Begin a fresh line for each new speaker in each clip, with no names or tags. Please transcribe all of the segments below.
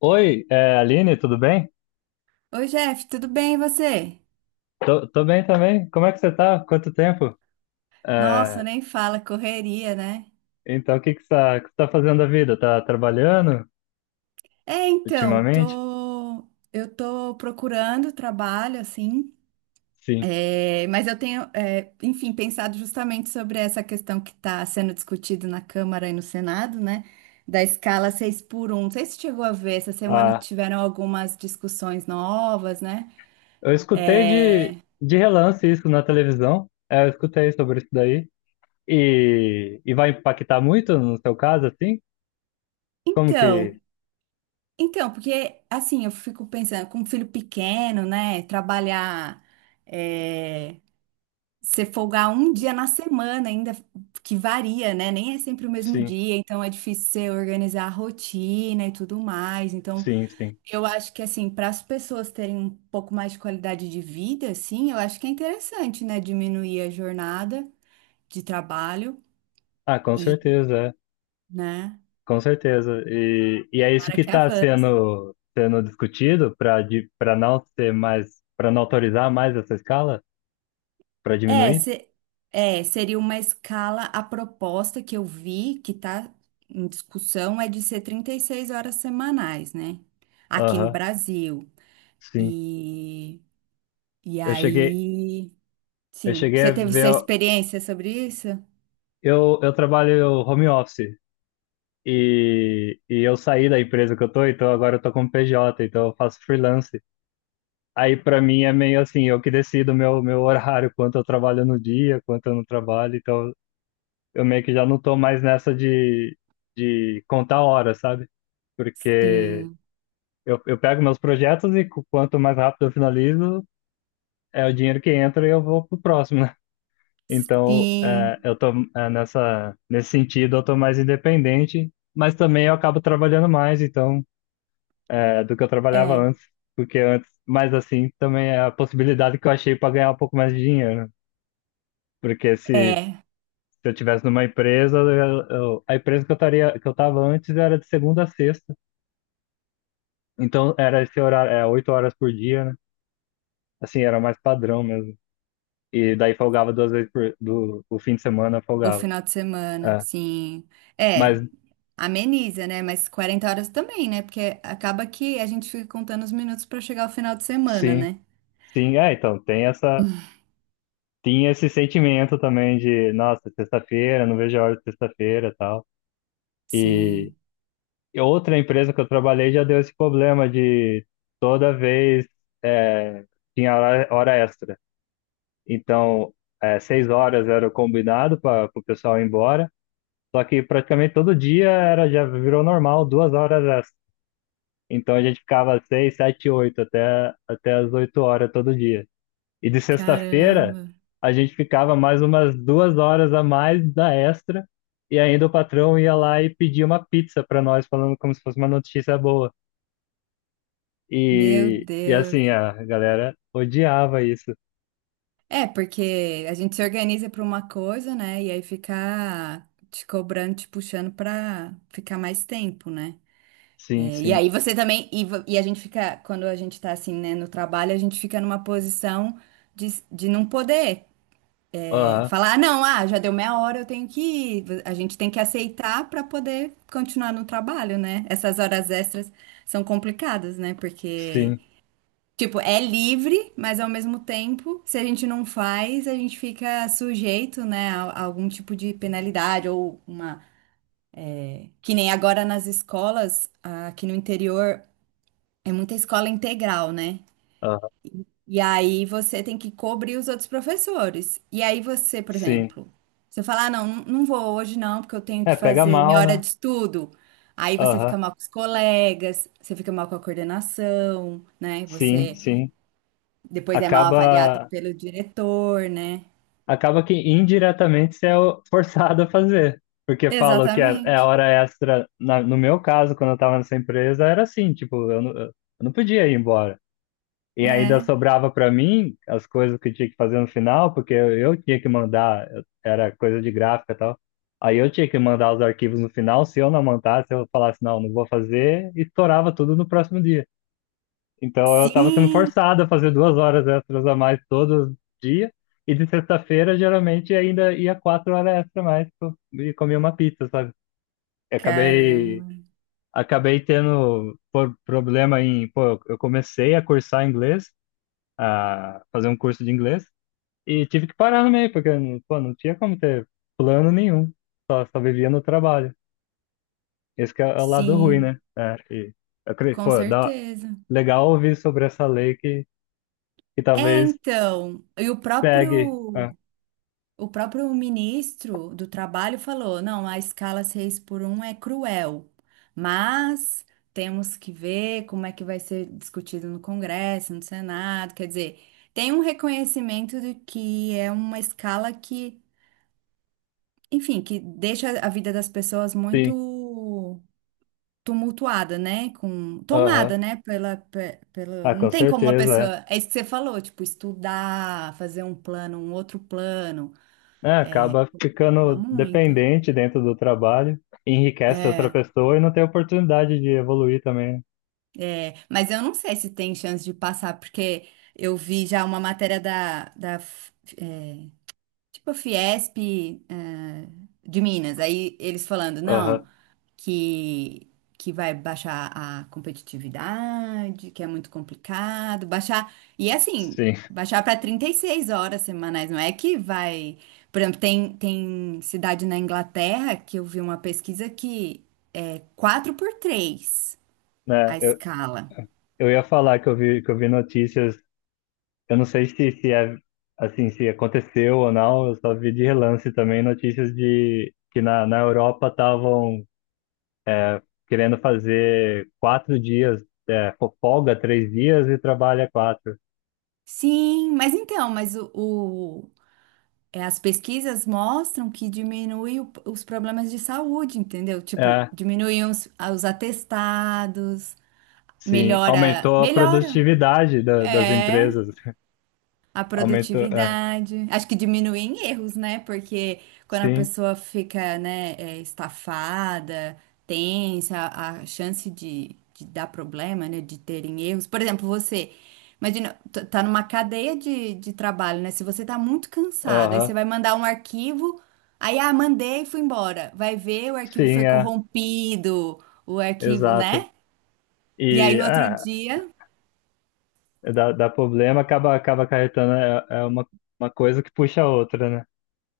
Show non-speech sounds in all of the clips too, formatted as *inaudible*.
Oi, Aline, tudo bem?
Oi, Jeff, tudo bem e você?
Tô bem também. Como é que você tá? Quanto tempo?
Nossa,
É,
nem fala, correria, né?
então, o que que você tá fazendo da vida? Tá trabalhando
É, então,
ultimamente?
tô... eu tô procurando trabalho, assim,
Sim.
mas eu tenho, enfim, pensado justamente sobre essa questão que está sendo discutida na Câmara e no Senado, né? Da escala 6 por um. Não sei se chegou a ver, essa semana
Ah,
tiveram algumas discussões novas, né?
eu escutei
É,
de relance isso na televisão. É, eu escutei sobre isso daí. E vai impactar muito no seu caso, assim? Como que...
Então, Então, porque assim, eu fico pensando, com um filho pequeno, né? Trabalhar, é, você folgar um dia na semana, ainda que varia, né? Nem é sempre o mesmo
Sim,
dia, então é difícil você organizar a rotina e tudo mais. Então,
sim, sim.
eu acho que assim, para as pessoas terem um pouco mais de qualidade de vida, assim, eu acho que é interessante, né? Diminuir a jornada de trabalho
Ah, com
e,
certeza, é.
né?
Com certeza. E é isso
Para
que
que
está
avance.
sendo discutido para não ter mais, para não autorizar mais essa escala, para
É,
diminuir?
se- Seria uma escala. A proposta que eu vi, que está em discussão, é de ser 36 horas semanais, né? Aqui no
Aham,
Brasil.
sim.
E, e
Eu cheguei,
aí,
eu
sim.
cheguei a
Você teve sua
ver.
experiência sobre isso?
Eu trabalho home office e eu saí da empresa que eu tô, então agora eu tô como PJ, então eu faço freelance. Aí para mim é meio assim, eu que decido meu horário, quanto eu trabalho no dia, quanto eu não trabalho, então eu meio que já não tô mais nessa de contar horas, sabe? Porque
Sim,
eu pego meus projetos e quanto mais rápido eu finalizo, é o dinheiro que entra e eu vou pro próximo, né? *laughs* Então,
sim.
eu tô nesse sentido, eu tô mais independente, mas também eu acabo trabalhando mais, então, do que eu trabalhava
É,
antes, porque antes, mas assim, também é a possibilidade que eu achei para ganhar um pouco mais de dinheiro, né? Porque se
é.
se eu tivesse numa empresa, a empresa que eu estaria, que eu estava antes, era de segunda a sexta. Então era esse horário, é, oito horas por dia, né? Assim, era mais padrão mesmo. E daí folgava duas vezes o fim de semana,
O
folgava.
final de semana,
É.
sim.
Mas
É, Ameniza, né? Mas 40 horas também, né? Porque acaba que a gente fica contando os minutos para chegar ao final de semana,
sim,
né?
sim, é, então tinha esse sentimento também de, nossa, sexta-feira, não vejo a hora de sexta-feira, e tal. E
Sim.
e outra empresa que eu trabalhei já deu esse problema de toda vez, é, tinha hora extra. Então, é, seis horas era o combinado para o pessoal ir embora. Só que praticamente todo dia era, já virou normal, duas horas extra. Então a gente ficava seis, sete, até as oito horas todo dia. E de sexta-feira
Caramba,
a gente ficava mais umas duas horas a mais da extra. E ainda o patrão ia lá e pedia uma pizza para nós, falando como se fosse uma notícia boa.
meu
E
Deus.
assim, a galera odiava isso.
É, porque a gente se organiza para uma coisa, né? E aí fica te cobrando, te puxando para ficar mais tempo, né?
Sim,
É, e
sim.
aí você também. E a gente fica, quando a gente tá assim, né, no trabalho, a gente fica numa posição de não poder
Aham,
falar, "Ah, não, ah, já deu meia hora, eu tenho que ir. A gente tem que aceitar para poder continuar no trabalho, né? Essas horas extras são complicadas, né? Porque.
sim.
Tipo, é livre, mas ao mesmo tempo, se a gente não faz, a gente fica sujeito, né, a algum tipo de penalidade ou uma. Que nem agora nas escolas, ah, aqui no interior, é muita escola integral, né?
Aham,
E aí você tem que cobrir os outros professores. E aí você, por
sim.
exemplo, você fala, ah, não, não vou hoje não, porque eu tenho que
É, pega
fazer minha
mal,
hora
né?
de estudo. Aí você
Aham.
fica mal com os colegas, você fica mal com a coordenação, né?
Sim,
Você
sim.
depois é mal
Acaba,
avaliado pelo diretor, né?
Acaba que indiretamente você é *laughs* forçado a fazer. Porque falam que é
Exatamente.
hora extra. No meu caso, quando eu estava nessa empresa, era assim, tipo, eu não podia ir embora. E ainda
É.
sobrava para mim as coisas que eu tinha que fazer no final, porque eu tinha que era coisa de gráfica e tal. Aí eu tinha que mandar os arquivos no final, se eu não mandasse, eu falasse, não, não vou fazer, e estourava tudo no próximo dia. Então eu estava sendo
Sim,
forçado a fazer duas horas extras a mais todo dia. E de sexta-feira, geralmente, ainda ia quatro horas extra a mais e comia uma pizza, sabe? Eu acabei,
caramba.
acabei tendo problema em. Pô, eu comecei a cursar inglês, a fazer um curso de inglês, e tive que parar no meio, porque pô, não tinha como ter plano nenhum. Só vivia no trabalho. Esse que é o lado ruim, né?
Sim,
É, e,
com
pô, dá,
certeza.
legal ouvir sobre essa lei que talvez
Então, e o
pegue.
próprio
Ah,
o próprio ministro do Trabalho falou, não, a escala 6 por um é cruel, mas temos que ver como é que vai ser discutido no Congresso, no Senado, quer dizer, tem um reconhecimento de que é uma escala que enfim, que deixa a vida das pessoas
sim.
muito tumultuada, né? Com
Aham.
tomada, né? Pela, pe- pelo,
Ah,
não
com
tem como uma
certeza,
pessoa, é isso que você falou, tipo, estudar, fazer um plano, um outro plano.
é. É, acaba
Dá
ficando
muito.
dependente dentro do trabalho, enriquece outra
É,
pessoa e não tem oportunidade de evoluir também.
é, mas eu não sei se tem chance de passar, porque eu vi já uma matéria da tipo a Fiesp, eh, de Minas. Aí eles falando,
Aham.
não, que, que vai baixar a competitividade, que é muito complicado, baixar. E é assim,
Sim.
baixar para 36 horas semanais, não é que vai. Por exemplo, tem cidade na Inglaterra que eu vi uma pesquisa que é 4 por 3
Né,
a escala.
eu ia falar que eu vi notícias, eu não sei se é assim, se aconteceu ou não, eu só vi de relance também notícias de que na Europa estavam querendo fazer quatro dias, é, folga três dias e trabalha quatro.
Sim, mas então, mas é, as pesquisas mostram que diminui os problemas de saúde, entendeu? Tipo,
É,
diminuem os atestados,
sim,
melhora,
aumentou a
melhora.
produtividade das
É.
empresas. *laughs*
A
Aumentou, é,
produtividade. Acho que diminui em erros, né? Porque quando a
sim,
pessoa fica, né, estafada, tensa, a chance de dar problema, né? De terem erros. Por exemplo, você. Imagina, tá numa cadeia de trabalho, né? Se você tá muito cansado, aí
aham,
você vai mandar um arquivo, aí, ah, mandei e fui embora. Vai ver, o arquivo
sim,
foi
é,
corrompido, o arquivo,
exato.
né? E aí,
E
no outro
é,
dia,
dá, dá problema, acaba, acaba acarretando, é, é uma coisa que puxa a outra, né?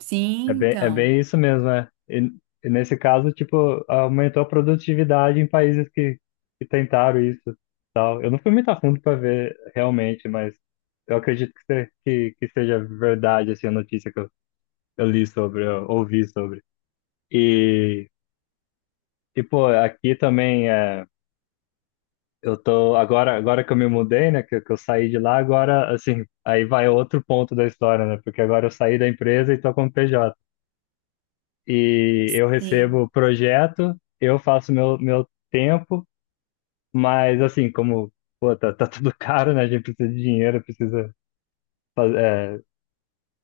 sim,
É
então,
bem isso mesmo, é. E nesse caso, tipo, aumentou a produtividade em países que tentaram isso, tal. Eu não fui muito a fundo para ver realmente, mas eu acredito que, se- que seja verdade, assim, a notícia que eu li sobre, eu ouvi sobre. E, tipo, aqui também é. Eu tô. Agora, agora que eu me mudei, né? Que eu saí de lá, agora, assim, aí vai outro ponto da história, né? Porque agora eu saí da empresa e tô como PJ. E eu
sim,
recebo projeto, eu faço meu tempo, mas assim, como, pô, tá tudo *laughs* caro, né? A gente precisa de dinheiro, precisa fazer,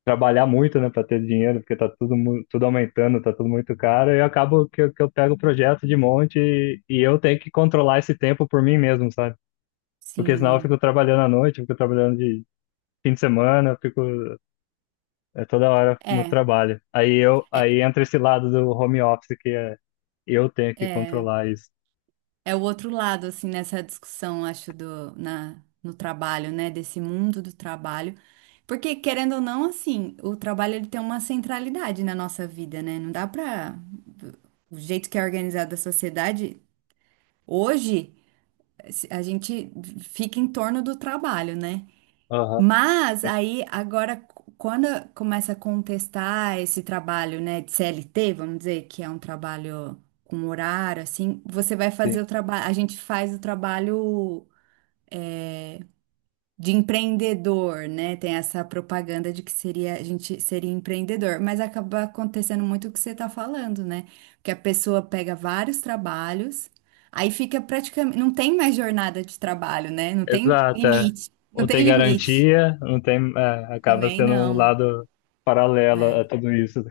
trabalhar muito, né, para ter dinheiro, porque tá tudo, tudo aumentando, tá tudo muito caro, e eu acabo que, eu pego o projeto de monte e eu tenho que controlar esse tempo por mim mesmo, sabe? Porque senão eu fico
sim.
trabalhando à noite, eu fico trabalhando de fim de semana, eu fico é, toda hora no
É,
trabalho.
é,
Aí entra esse lado do home office que é eu tenho que
é,
controlar isso.
é o outro lado, assim, nessa discussão, acho, do, na, no trabalho, né? Desse mundo do trabalho. Porque, querendo ou não, assim, o trabalho ele tem uma centralidade na nossa vida, né? Não dá pra. O jeito que é organizada a sociedade, hoje, a gente fica em torno do trabalho, né?
Aham,
Mas
sim,
aí agora quando começa a contestar esse trabalho, né, de CLT, vamos dizer, que é um trabalho com horário assim, você vai
sim.
fazer o trabalho, a gente faz o trabalho de empreendedor, né? Tem essa propaganda de que seria a gente seria empreendedor, mas acaba acontecendo muito o que você está falando, né? Que a pessoa pega vários trabalhos, aí fica praticamente, não tem mais jornada de trabalho, né? Não tem
Exato, é.
limite, não
Não tem
tem limite.
garantia, não tem, é, acaba
Também
sendo um
não.
lado paralelo a
É.
tudo isso,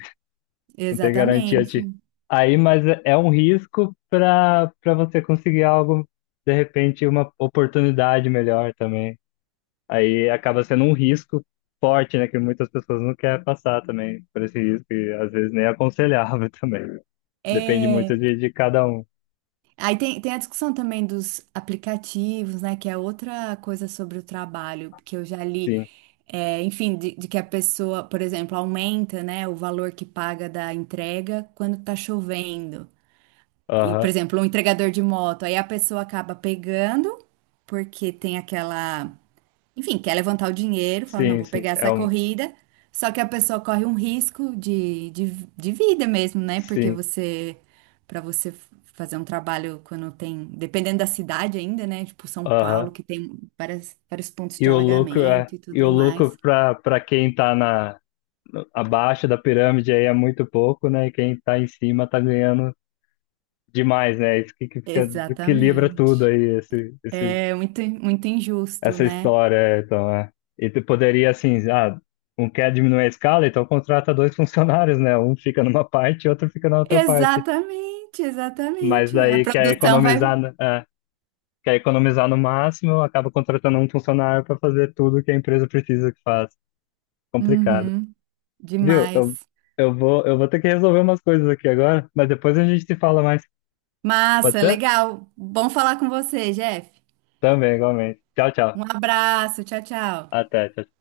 não tem garantia de.
Exatamente.
Aí, mas é é um risco para para você conseguir algo, de repente, uma oportunidade melhor também. Aí acaba sendo um risco forte, né? Que muitas pessoas não querem passar também por esse risco, e às vezes nem é aconselhável *laughs* também. Depende muito
É,
de cada um.
aí tem a discussão também dos aplicativos, né? Que é outra coisa sobre o trabalho, que eu já li,
Sim.
é, enfim, de que a pessoa, por exemplo, aumenta, né, o valor que paga da entrega quando tá chovendo. E, por
Aham.
exemplo, um entregador de moto, aí a pessoa acaba pegando, porque tem aquela. Enfim, quer levantar o dinheiro, fala, não,
Sim,
vou
sim.
pegar
É
essa
um.
corrida. Só que a pessoa corre um risco de, de vida mesmo, né? Porque
Sim.
você, para você fazer um trabalho quando tem, dependendo da cidade ainda, né? Tipo São Paulo,
Aham.
que tem várias, vários pontos
E
de
o lucro é.
alagamento e
E o
tudo
lucro
mais.
para para quem tá na abaixo da pirâmide aí é muito pouco, né? E quem tá em cima tá ganhando demais, né? Isso que fica, equilibra tudo
Exatamente.
aí, esse,
É muito, muito injusto,
essa
né?
história, é. Então, é. E tu poderia, assim, ah, um quer diminuir a escala, então contrata dois *laughs* funcionários, né? Um fica numa parte e outro fica na outra parte.
Exatamente,
Mas
exatamente. A
daí quer
produção
economizar,
vai.
é, quer economizar no máximo, acaba contratando um funcionário para fazer tudo que a empresa precisa que faz. Complicado.
Uhum,
Viu?
demais.
Eu vou ter que resolver umas coisas aqui agora, mas depois a gente se fala mais. Pode
Massa,
ser?
legal. Bom falar com você, Jeff.
Também, igualmente. Tchau, tchau.
Um abraço, tchau, tchau.
Até, tchau.